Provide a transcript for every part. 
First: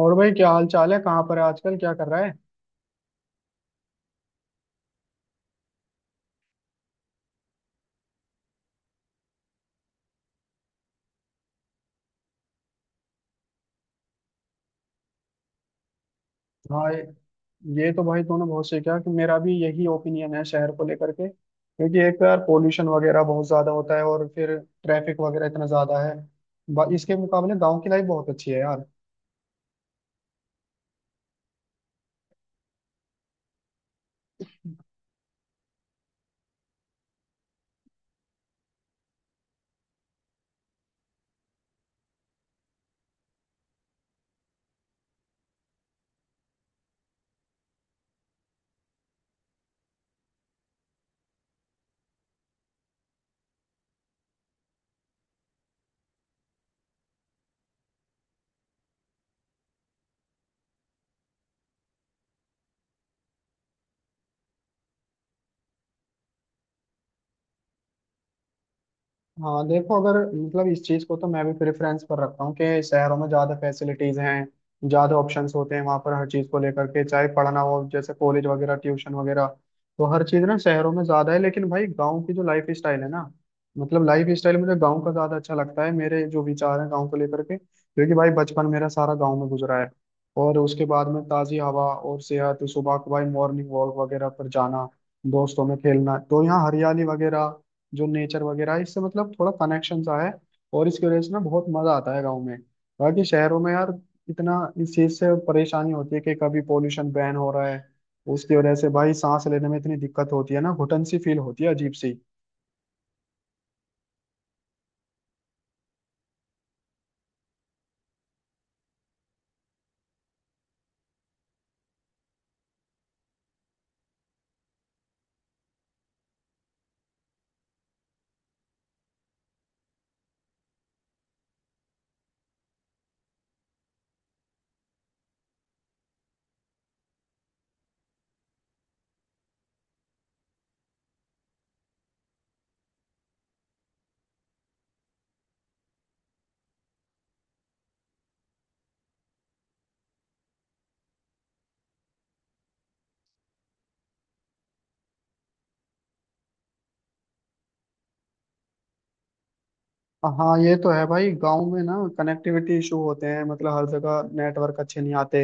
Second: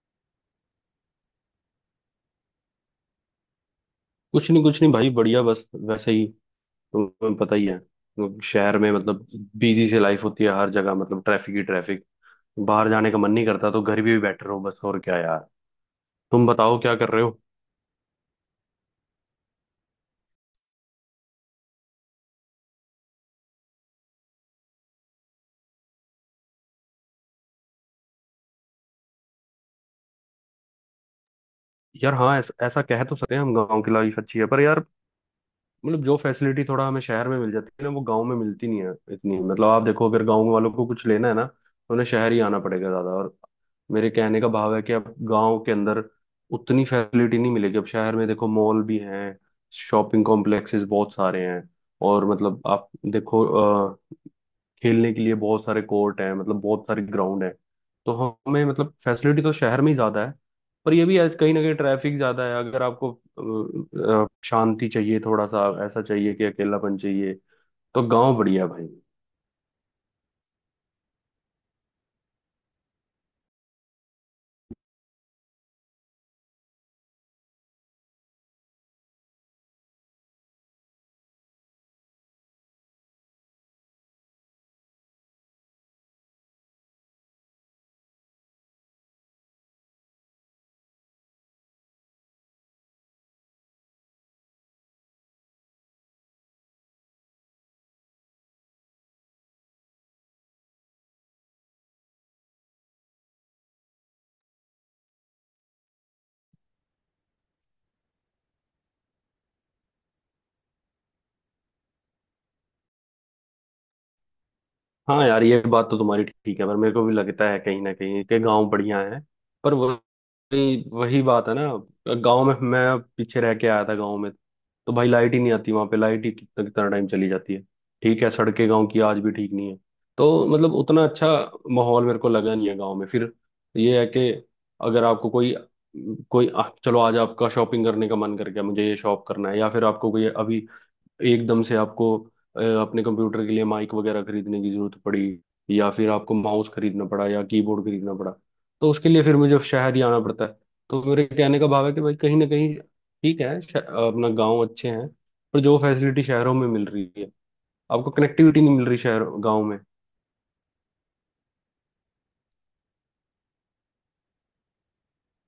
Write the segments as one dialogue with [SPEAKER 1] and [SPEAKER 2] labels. [SPEAKER 1] और भाई क्या हाल चाल है। कहाँ पर है आजकल, क्या कर रहा है।
[SPEAKER 2] कुछ नहीं, कुछ नहीं भाई। बढ़िया। बस वैसे ही। तुम्हें पता ही है, मतलब शहर में, मतलब बिजी से लाइफ होती है हर जगह। मतलब ट्रैफिक ही ट्रैफिक। बाहर जाने का मन नहीं करता तो घर भी बैठे रहो। बस और क्या यार। तुम बताओ
[SPEAKER 1] हाँ,
[SPEAKER 2] क्या कर रहे हो।
[SPEAKER 1] ये तो भाई तूने बहुत सीखा कि मेरा भी यही ओपिनियन है शहर को लेकर के, क्योंकि एक तो यार पोल्यूशन वगैरह बहुत ज्यादा होता है और फिर ट्रैफिक वगैरह इतना ज्यादा है। इसके मुकाबले गांव की लाइफ बहुत अच्छी है यार।
[SPEAKER 2] यार हाँ, ऐसा कह तो सकते हैं हम। गाँव की लाइफ अच्छी है, पर यार मतलब जो फैसिलिटी थोड़ा हमें शहर में मिल जाती है ना, वो गांव में मिलती नहीं है इतनी। मतलब आप देखो, अगर गांव वालों को कुछ लेना है ना, तो उन्हें शहर ही आना पड़ेगा ज्यादा। और मेरे कहने का भाव है कि अब गांव के अंदर उतनी फैसिलिटी नहीं मिलेगी। अब शहर में देखो, मॉल भी हैं, शॉपिंग कॉम्प्लेक्सेस बहुत सारे हैं। और मतलब आप देखो, खेलने के लिए बहुत सारे कोर्ट हैं, मतलब बहुत सारे ग्राउंड हैं। तो हमें मतलब फैसिलिटी तो शहर में ही ज्यादा है। पर ये भी है, कहीं ना कहीं ट्रैफिक ज्यादा है। अगर आपको शांति चाहिए, थोड़ा सा ऐसा चाहिए कि अकेलापन चाहिए, तो गांव बढ़िया है भाई।
[SPEAKER 1] हाँ देखो, अगर मतलब इस चीज को तो मैं भी प्रेफरेंस पर रखता हूँ कि शहरों में ज्यादा फैसिलिटीज हैं, ज्यादा ऑप्शंस होते हैं वहां पर हर चीज को लेकर के, चाहे पढ़ना हो जैसे कॉलेज वगैरह, ट्यूशन वगैरह। तो हर चीज ना शहरों में ज्यादा है, लेकिन भाई गाँव की जो लाइफ स्टाइल है ना, मतलब लाइफ स्टाइल मुझे गाँव का ज्यादा अच्छा लगता है। मेरे जो विचार है गाँव को लेकर के, क्योंकि भाई बचपन मेरा सारा गाँव में गुजरा है। और उसके बाद में ताजी हवा और सेहत, सुबह को भाई मॉर्निंग वॉक वगैरह पर जाना, दोस्तों में खेलना, तो यहाँ हरियाली वगैरह, जो नेचर वगैरह है, इससे मतलब थोड़ा कनेक्शन सा है। और इसकी वजह से ना बहुत मजा आता है गाँव में। बाकी शहरों में यार इतना इस चीज से परेशानी होती है कि कभी पोल्यूशन बैन हो रहा है, उसकी वजह से भाई सांस लेने में इतनी दिक्कत होती है ना, घुटन सी फील होती है अजीब सी।
[SPEAKER 2] हाँ यार, ये बात तो तुम्हारी ठीक है। पर मेरे को भी लगता है कहीं ना कहीं कि गांव बढ़िया है, पर वही वही बात है ना। गांव में मैं पीछे रह के आया था। गांव में तो भाई लाइट ही नहीं आती वहां पे। लाइट ही कितना कितना टाइम चली जाती है। ठीक है। सड़कें गांव की आज भी ठीक नहीं है। तो मतलब उतना अच्छा माहौल मेरे को लगा नहीं है गांव में। फिर ये है कि अगर आपको कोई कोई चलो आज आपका शॉपिंग करने का मन कर गया, मुझे ये शॉप करना है, या फिर आपको कोई अभी एकदम से आपको अपने कंप्यूटर के लिए माइक वगैरह खरीदने की जरूरत पड़ी, या फिर आपको माउस खरीदना पड़ा या कीबोर्ड खरीदना पड़ा, तो उसके लिए फिर मुझे शहर ही आना पड़ता है। तो मेरे कहने का भाव है कि भाई, कहीं ना कहीं ठीक है, अपना गांव अच्छे हैं, पर जो फैसिलिटी शहरों में मिल रही है, आपको कनेक्टिविटी नहीं मिल रही शहर, गाँव में।
[SPEAKER 1] हाँ ये तो है भाई, गांव में ना कनेक्टिविटी इशू होते हैं, मतलब हर जगह नेटवर्क अच्छे नहीं आते,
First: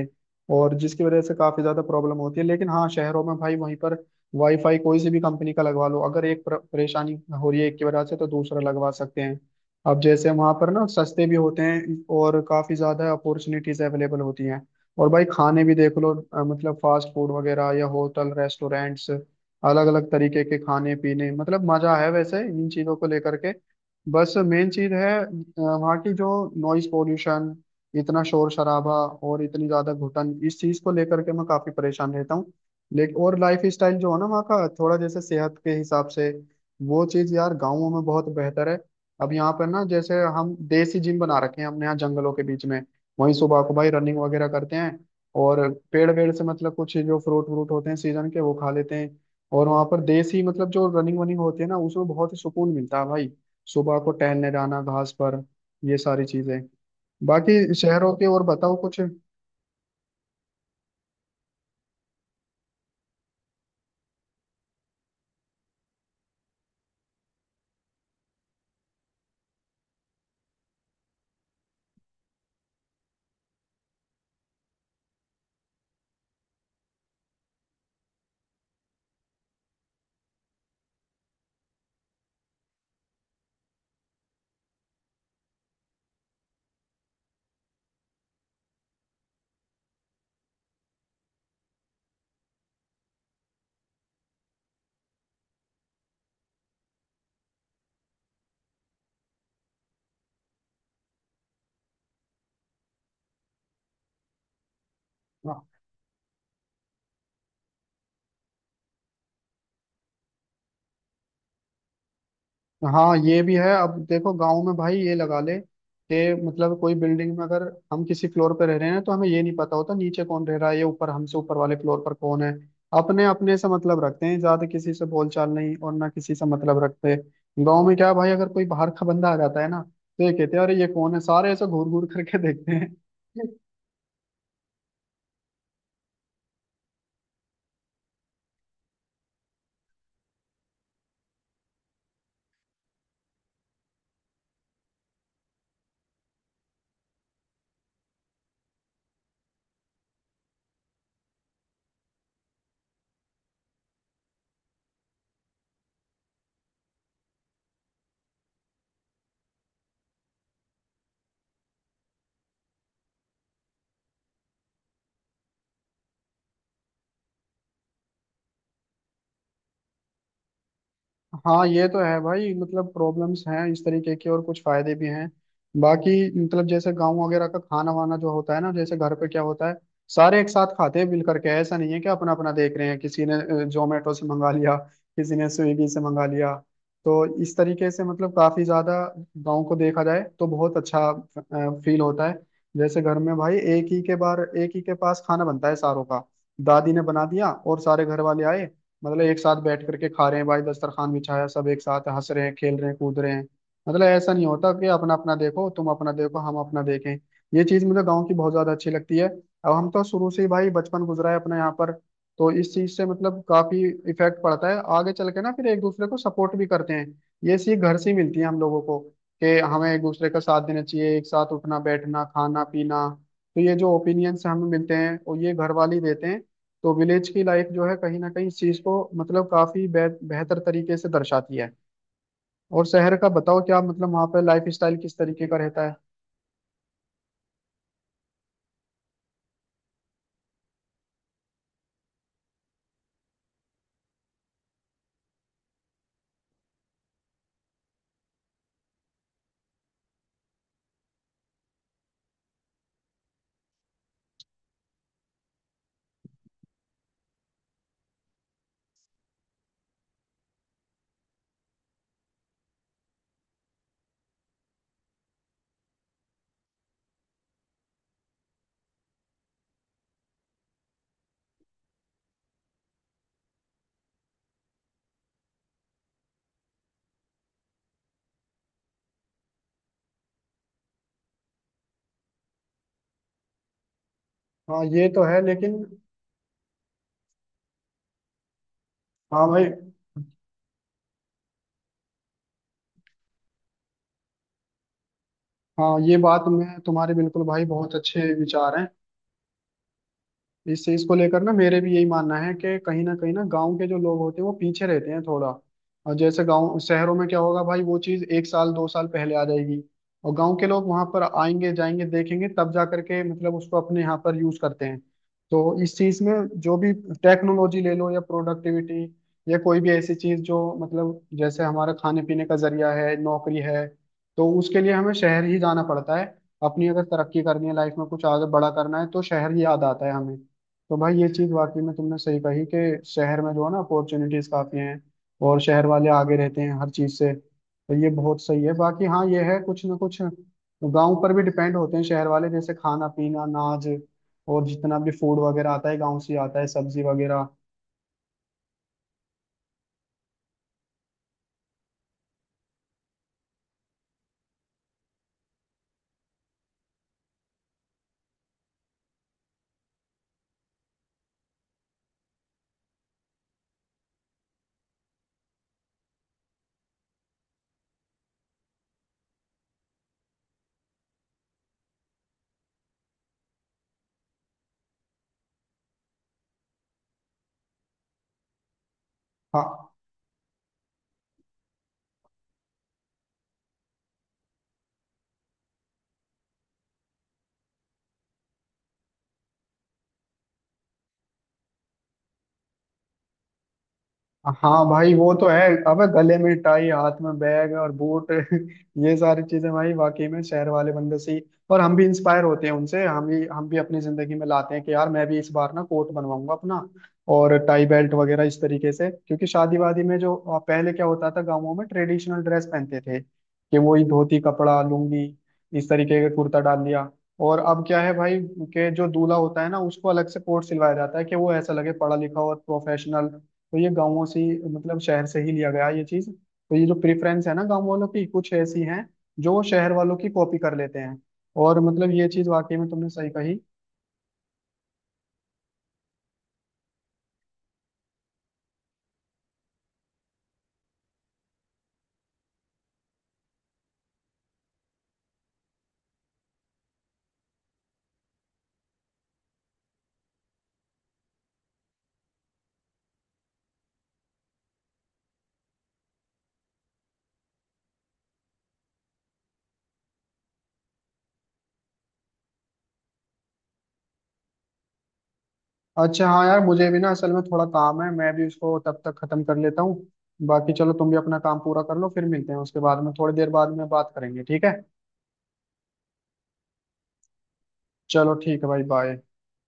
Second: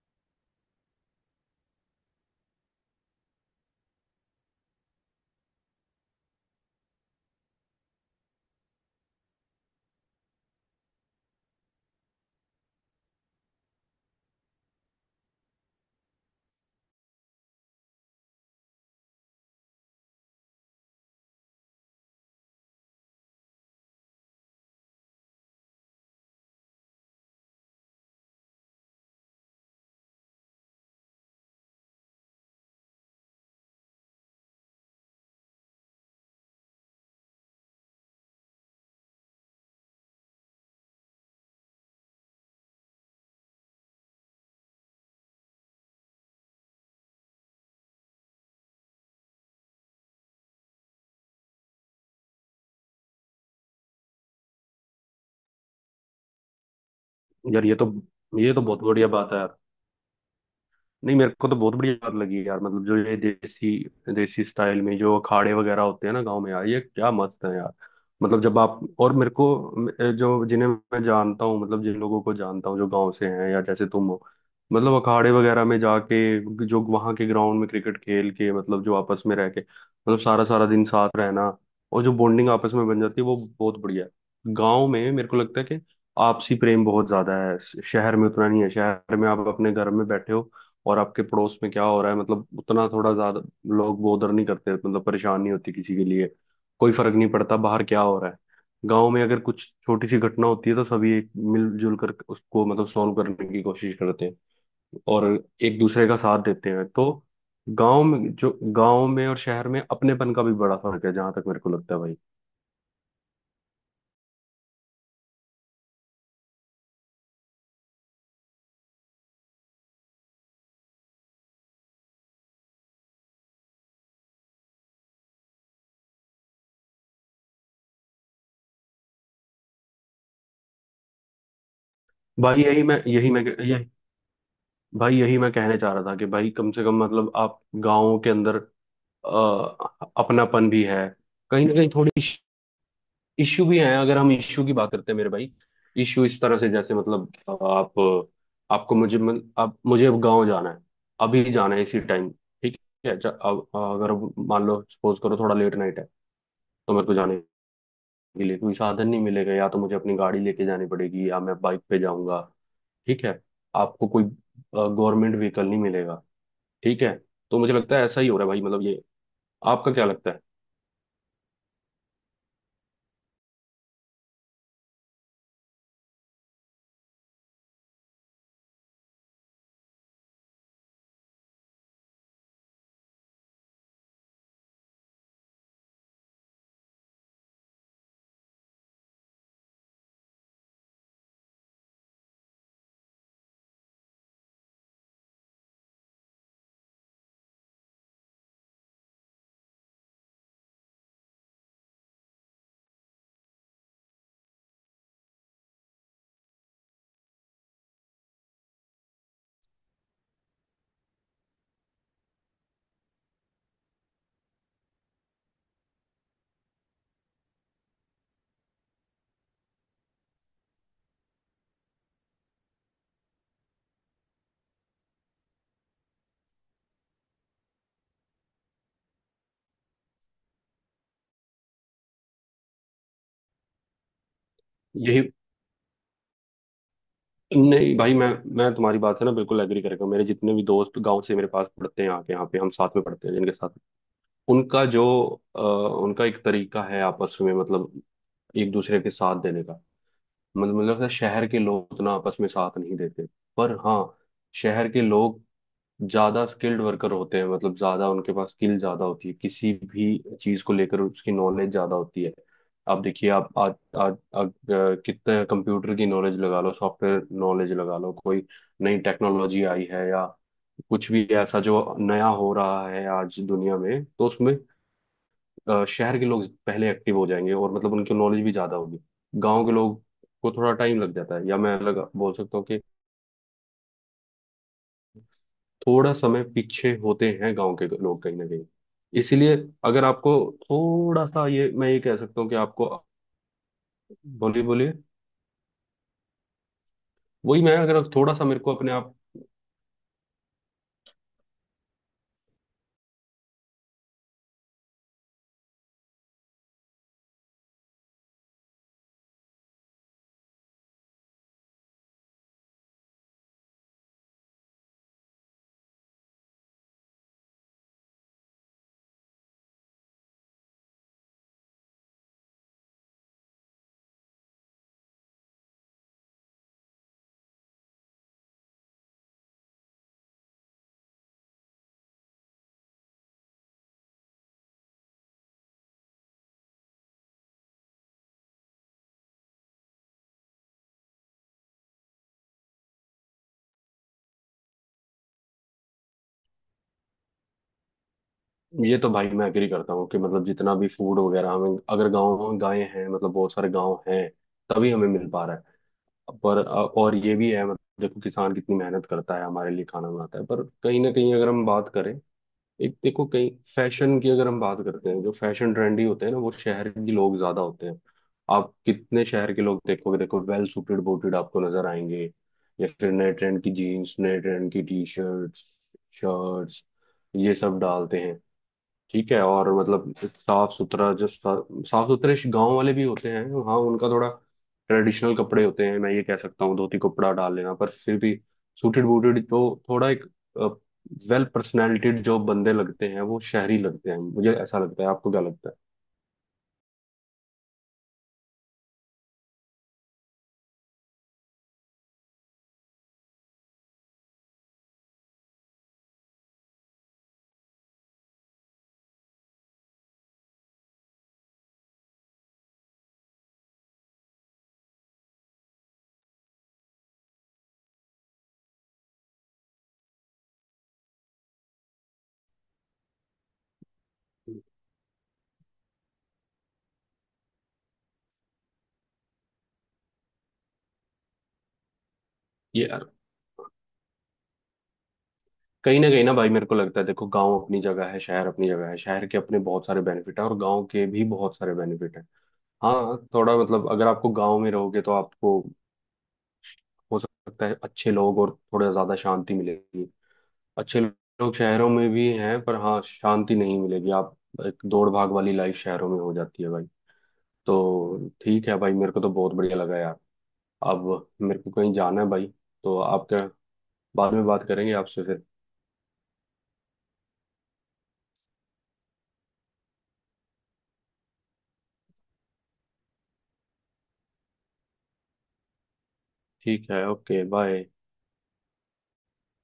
[SPEAKER 1] और जिसकी वजह से काफी ज्यादा प्रॉब्लम होती है। लेकिन हाँ शहरों में भाई वहीं पर वाईफाई कोई सी भी कंपनी का लगवा लो। अगर एक परेशानी हो रही है एक की वजह से, तो दूसरा लगवा सकते हैं। अब जैसे वहां पर ना सस्ते भी होते हैं और काफी ज्यादा अपॉर्चुनिटीज अवेलेबल होती हैं। और भाई खाने भी देख लो, मतलब फास्ट फूड वगैरह या होटल रेस्टोरेंट्स, अलग अलग तरीके के खाने पीने, मतलब मजा है वैसे इन चीजों को लेकर के। बस मेन चीज है वहाँ की जो नॉइज पोल्यूशन, इतना शोर शराबा और इतनी ज्यादा घुटन, इस चीज को लेकर के मैं काफी परेशान रहता हूँ। लेकिन और लाइफ स्टाइल जो है ना वहाँ का, थोड़ा जैसे सेहत के हिसाब से वो चीज यार गाँवों में बहुत बेहतर है। अब यहाँ पर ना जैसे हम देसी जिम बना रखे हैं, हमने यहाँ जंगलों के बीच में। वहीं सुबह को भाई रनिंग वगैरह करते हैं, और पेड़ वेड़ से मतलब कुछ जो फ्रूट व्रूट होते हैं सीजन के, वो खा लेते हैं। और वहाँ पर देसी मतलब जो रनिंग वनिंग होती है ना, उसमें बहुत ही सुकून मिलता है भाई। सुबह को टहलने जाना घास पर, ये सारी चीजें।
[SPEAKER 2] यार ये
[SPEAKER 1] बाकी
[SPEAKER 2] तो,
[SPEAKER 1] शहरों के और
[SPEAKER 2] ये तो
[SPEAKER 1] बताओ
[SPEAKER 2] बहुत
[SPEAKER 1] कुछ।
[SPEAKER 2] बढ़िया बात है यार। नहीं, मेरे को तो बहुत बढ़िया बात लगी यार। मतलब जो ये देसी, देसी स्टाइल में जो अखाड़े वगैरह होते हैं ना गांव में, यार ये क्या मस्त है यार। मतलब जब आप और मेरे को जो जिन्हें मैं जानता हूँ, मतलब जिन लोगों को जानता हूँ, जो गांव से हैं या जैसे तुम हो, मतलब अखाड़े वगैरह में जाके जो वहां के ग्राउंड में क्रिकेट खेल के, मतलब जो आपस में रह के, मतलब सारा सारा दिन साथ रहना, और जो बॉन्डिंग आपस में बन जाती है, वो बहुत बढ़िया है गाँव में। मेरे को लगता है कि आपसी प्रेम बहुत ज्यादा है। शहर में उतना नहीं है। शहर में आप अपने घर में बैठे हो, और आपके पड़ोस में क्या हो रहा है मतलब उतना थोड़ा ज्यादा लोग बोदर नहीं करते। मतलब परेशान नहीं होती किसी के लिए। कोई फर्क नहीं पड़ता बाहर क्या हो रहा है। गांव में अगर कुछ छोटी सी घटना होती है तो सभी एक मिलजुल कर उसको मतलब सॉल्व करने की कोशिश करते हैं और एक दूसरे का साथ देते हैं। तो गांव में जो, गांव में और शहर में अपनेपन का भी बड़ा फर्क है, जहां तक मेरे को लगता है भाई।
[SPEAKER 1] हाँ ये भी है। अब देखो गांव में भाई ये लगा ले कि मतलब कोई बिल्डिंग में अगर हम किसी फ्लोर पे रह रहे हैं, तो हमें ये नहीं पता होता नीचे कौन रह रहा है, ये ऊपर, हमसे ऊपर वाले फ्लोर पर कौन है। अपने अपने से मतलब रखते हैं, ज्यादा किसी से बोलचाल नहीं, और ना किसी से मतलब रखते। गांव में क्या है भाई, अगर कोई बाहर का बंदा आ जाता है ना, तो ये कहते हैं अरे ये कौन है, सारे ऐसे घूर घूर करके
[SPEAKER 2] भाई
[SPEAKER 1] देखते
[SPEAKER 2] यही
[SPEAKER 1] हैं।
[SPEAKER 2] मैं यही मैं यही भाई, यही मैं कहने चाह रहा था कि भाई, कम से कम मतलब आप गाँव के अंदर अ, अपनापन भी है, कहीं ना कहीं थोड़ी इश्यू भी है। अगर हम इश्यू की बात करते हैं मेरे भाई, इश्यू इस तरह से जैसे मतलब आप आपको मुझे, अब मुझे अब गाँव जाना है, अभी जाना है इसी टाइम। ठीक है, अब अगर मान लो, सपोज करो, थोड़ा लेट नाइट है, तो मेरे को जाने के लिए कोई साधन नहीं मिलेगा। या तो मुझे अपनी गाड़ी लेके जानी पड़ेगी या मैं बाइक पे जाऊंगा। ठीक है, आपको कोई गवर्नमेंट व्हीकल नहीं मिलेगा। ठीक है। तो मुझे लगता है ऐसा ही हो रहा है भाई, मतलब ये। आपका क्या लगता है।
[SPEAKER 1] हाँ ये तो है भाई, मतलब प्रॉब्लम्स हैं इस तरीके के, और कुछ फायदे भी हैं। बाकी मतलब जैसे गांव वगैरह का खाना वाना जो होता है ना, जैसे घर पे क्या होता है, सारे एक साथ खाते हैं मिल करके। ऐसा नहीं है कि अपना अपना देख रहे हैं, किसी ने जोमेटो से मंगा लिया, किसी ने स्विगी से मंगा लिया। तो इस तरीके से मतलब काफी ज्यादा गाँव को देखा जाए तो बहुत अच्छा फील होता है। जैसे घर में भाई एक ही के बार एक ही के पास खाना बनता है सारों का। दादी ने बना दिया और सारे घर वाले आए, मतलब एक साथ बैठ करके खा रहे हैं भाई, दस्तरखान बिछाया, सब एक साथ हंस रहे हैं, खेल रहे हैं, कूद रहे हैं। मतलब ऐसा नहीं होता कि अपना अपना देखो, तुम अपना देखो, हम अपना देखें। ये चीज मुझे गाँव की बहुत ज्यादा अच्छी लगती है। अब हम तो शुरू से ही भाई बचपन गुजरा है अपना यहाँ पर, तो इस चीज से मतलब काफी इफेक्ट पड़ता है आगे चल के ना। फिर एक दूसरे को सपोर्ट भी करते हैं, ये सीख घर से ही मिलती है हम लोगों को कि हमें एक दूसरे का साथ देना चाहिए, एक साथ उठना बैठना खाना पीना। तो ये जो ओपिनियंस हमें मिलते हैं, और ये घर वाले ही देते हैं। तो विलेज की लाइफ जो है, कहीं ना कहीं इस चीज को मतलब काफी बेहतर तरीके से दर्शाती है। और शहर का बताओ, क्या मतलब वहाँ पे लाइफ स्टाइल किस
[SPEAKER 2] यही
[SPEAKER 1] तरीके का रहता है।
[SPEAKER 2] नहीं भाई, मैं तुम्हारी बात से ना बिल्कुल एग्री करेगा। मेरे जितने भी दोस्त गांव से मेरे पास पढ़ते हैं आके यहाँ पे, हम साथ में पढ़ते हैं जिनके साथ, उनका जो उनका एक तरीका है आपस में, मतलब एक दूसरे के साथ देने का। मतलब मुझे लगता है शहर के लोग उतना आपस में साथ नहीं देते। पर हाँ, शहर के लोग ज्यादा स्किल्ड वर्कर होते हैं, मतलब ज्यादा उनके पास स्किल ज्यादा होती है किसी भी चीज को लेकर, उसकी नॉलेज ज्यादा होती है। आप देखिए, आप आज आज आज कितने कंप्यूटर की नॉलेज लगा लो, सॉफ्टवेयर नॉलेज लगा लो, कोई नई टेक्नोलॉजी आई है, या कुछ भी ऐसा जो नया हो रहा है आज दुनिया में, तो उसमें शहर के लोग पहले एक्टिव हो जाएंगे, और मतलब उनकी नॉलेज भी ज्यादा होगी। गांव के लोग को थोड़ा टाइम लग जाता है, या मैं अलग बोल सकता हूँ कि
[SPEAKER 1] हाँ ये तो है लेकिन।
[SPEAKER 2] थोड़ा समय पीछे होते हैं गांव के लोग कहीं ना कहीं,
[SPEAKER 1] हाँ
[SPEAKER 2] इसीलिए
[SPEAKER 1] भाई।
[SPEAKER 2] अगर आपको थोड़ा सा ये, मैं ये कह सकता हूँ कि आपको। बोलिए बोलिए।
[SPEAKER 1] हाँ, ये बात में तुम्हारे बिल्कुल
[SPEAKER 2] वही
[SPEAKER 1] भाई
[SPEAKER 2] मैं
[SPEAKER 1] बहुत
[SPEAKER 2] अगर
[SPEAKER 1] अच्छे
[SPEAKER 2] थोड़ा सा मेरे को
[SPEAKER 1] विचार हैं।
[SPEAKER 2] अपने आप।
[SPEAKER 1] इस चीज को लेकर ना मेरे भी यही मानना है कि कहीं ना गांव के जो लोग होते हैं वो पीछे रहते हैं थोड़ा। और जैसे गांव, शहरों में क्या होगा भाई वो चीज एक साल दो साल पहले आ जाएगी, और गांव के लोग वहां पर आएंगे जाएंगे देखेंगे, तब जा करके मतलब उसको अपने यहाँ पर यूज करते हैं। तो इस चीज में जो भी टेक्नोलॉजी ले लो या प्रोडक्टिविटी, या कोई भी ऐसी चीज जो मतलब जैसे हमारा खाने पीने का जरिया है, नौकरी है, तो उसके लिए हमें शहर ही जाना पड़ता है। अपनी अगर तरक्की करनी है, लाइफ में कुछ आगे बड़ा करना है, तो शहर ही याद आता है हमें। तो भाई ये चीज वाकई में तुमने सही कही कि शहर में जो है ना अपॉर्चुनिटीज काफी हैं, और शहर वाले आगे रहते हैं हर चीज से, तो ये बहुत सही है। बाकी हाँ ये है, कुछ ना कुछ गांव पर भी डिपेंड होते हैं शहर वाले, जैसे खाना पीना अनाज और जितना भी फूड वगैरह आता है, गांव से ही आता है, सब्जी वगैरह।
[SPEAKER 2] ये तो भाई मैं एग्री करता हूँ कि मतलब जितना भी फूड वगैरह हमें, अगर गाँव गायें हैं, मतलब बहुत सारे गाँव हैं, तभी हमें मिल पा रहा है। पर और ये भी है, मतलब देखो, किसान कितनी मेहनत करता है हमारे लिए, खाना बनाता है, पर कहीं ना कहीं अगर हम बात करें, एक देखो कहीं फैशन की अगर हम बात करते हैं, जो फैशन ट्रेंडी होते हैं ना, वो शहर के लोग ज्यादा होते हैं। आप कितने शहर के लोग देखोगे, देखो वेल सूटेड बूटेड आपको नजर आएंगे, या फिर नए ट्रेंड की जीन्स, नए ट्रेंड की टी शर्ट्स, शर्ट्स, ये सब डालते हैं। ठीक है,
[SPEAKER 1] हाँ।
[SPEAKER 2] और मतलब साफ सुथरा, जब साफ सुथरे गांव वाले भी होते हैं। हाँ, उनका थोड़ा ट्रेडिशनल कपड़े होते हैं, मैं ये कह सकता हूँ, धोती कपड़ा डाल लेना, पर फिर भी सूटेड बूटेड तो थोड़ा एक वेल पर्सनैलिटीड जो बंदे लगते हैं, वो शहरी लगते हैं। मुझे ऐसा
[SPEAKER 1] हाँ
[SPEAKER 2] लगता है,
[SPEAKER 1] भाई
[SPEAKER 2] आपको
[SPEAKER 1] वो
[SPEAKER 2] क्या
[SPEAKER 1] तो है।
[SPEAKER 2] लगता है।
[SPEAKER 1] अबे गले में टाई, हाथ में बैग और बूट, ये सारी चीजें भाई वाकई में शहर वाले बंदे से ही। और हम भी इंस्पायर होते हैं उनसे, हम भी अपनी जिंदगी में लाते हैं कि यार मैं भी इस बार ना कोट बनवाऊंगा अपना, और टाई बेल्ट वगैरह इस तरीके से। क्योंकि शादी वादी में जो पहले क्या होता था, गाँवों में ट्रेडिशनल ड्रेस पहनते थे कि वही धोती कपड़ा लुंगी, इस तरीके का कुर्ता डाल लिया। और अब क्या है भाई कि जो दूल्हा होता है ना उसको अलग से कोट सिलवाया जाता है कि वो ऐसा लगे पढ़ा लिखा और प्रोफेशनल। तो ये गाँवों से ही, मतलब शहर से ही लिया गया है ये चीज। तो ये जो प्रेफरेंस है ना गाँव वालों की, कुछ ऐसी हैं जो वो शहर वालों की कॉपी कर लेते हैं। और मतलब ये चीज वाकई
[SPEAKER 2] ये
[SPEAKER 1] में तुमने सही कही।
[SPEAKER 2] कहीं ना भाई, मेरे को लगता है देखो, गांव अपनी जगह है, शहर अपनी जगह है। शहर के अपने बहुत सारे बेनिफिट हैं और गांव के भी बहुत सारे बेनिफिट हैं। हाँ, थोड़ा मतलब अगर आपको गांव में रहोगे, तो आपको हो सकता है अच्छे लोग और थोड़ा ज्यादा शांति मिलेगी। अच्छे लोग शहरों में भी हैं, पर हाँ, शांति नहीं मिलेगी आप। एक दौड़ भाग वाली लाइफ शहरों में हो जाती है भाई। तो ठीक है भाई, मेरे को तो बहुत बढ़िया लगा यार। अब मेरे को कहीं जाना है भाई, तो आप क्या, बाद में बात करेंगे आपसे फिर।
[SPEAKER 1] अच्छा हाँ यार, मुझे भी ना असल में थोड़ा काम है, मैं भी उसको तब तक खत्म कर लेता हूँ। बाकी चलो, तुम भी अपना काम पूरा कर लो, फिर मिलते हैं उसके बाद में, थोड़ी देर बाद में बात करेंगे, ठीक है।
[SPEAKER 2] ठीक है, ओके बाय।
[SPEAKER 1] चलो ठीक है भाई, बाय।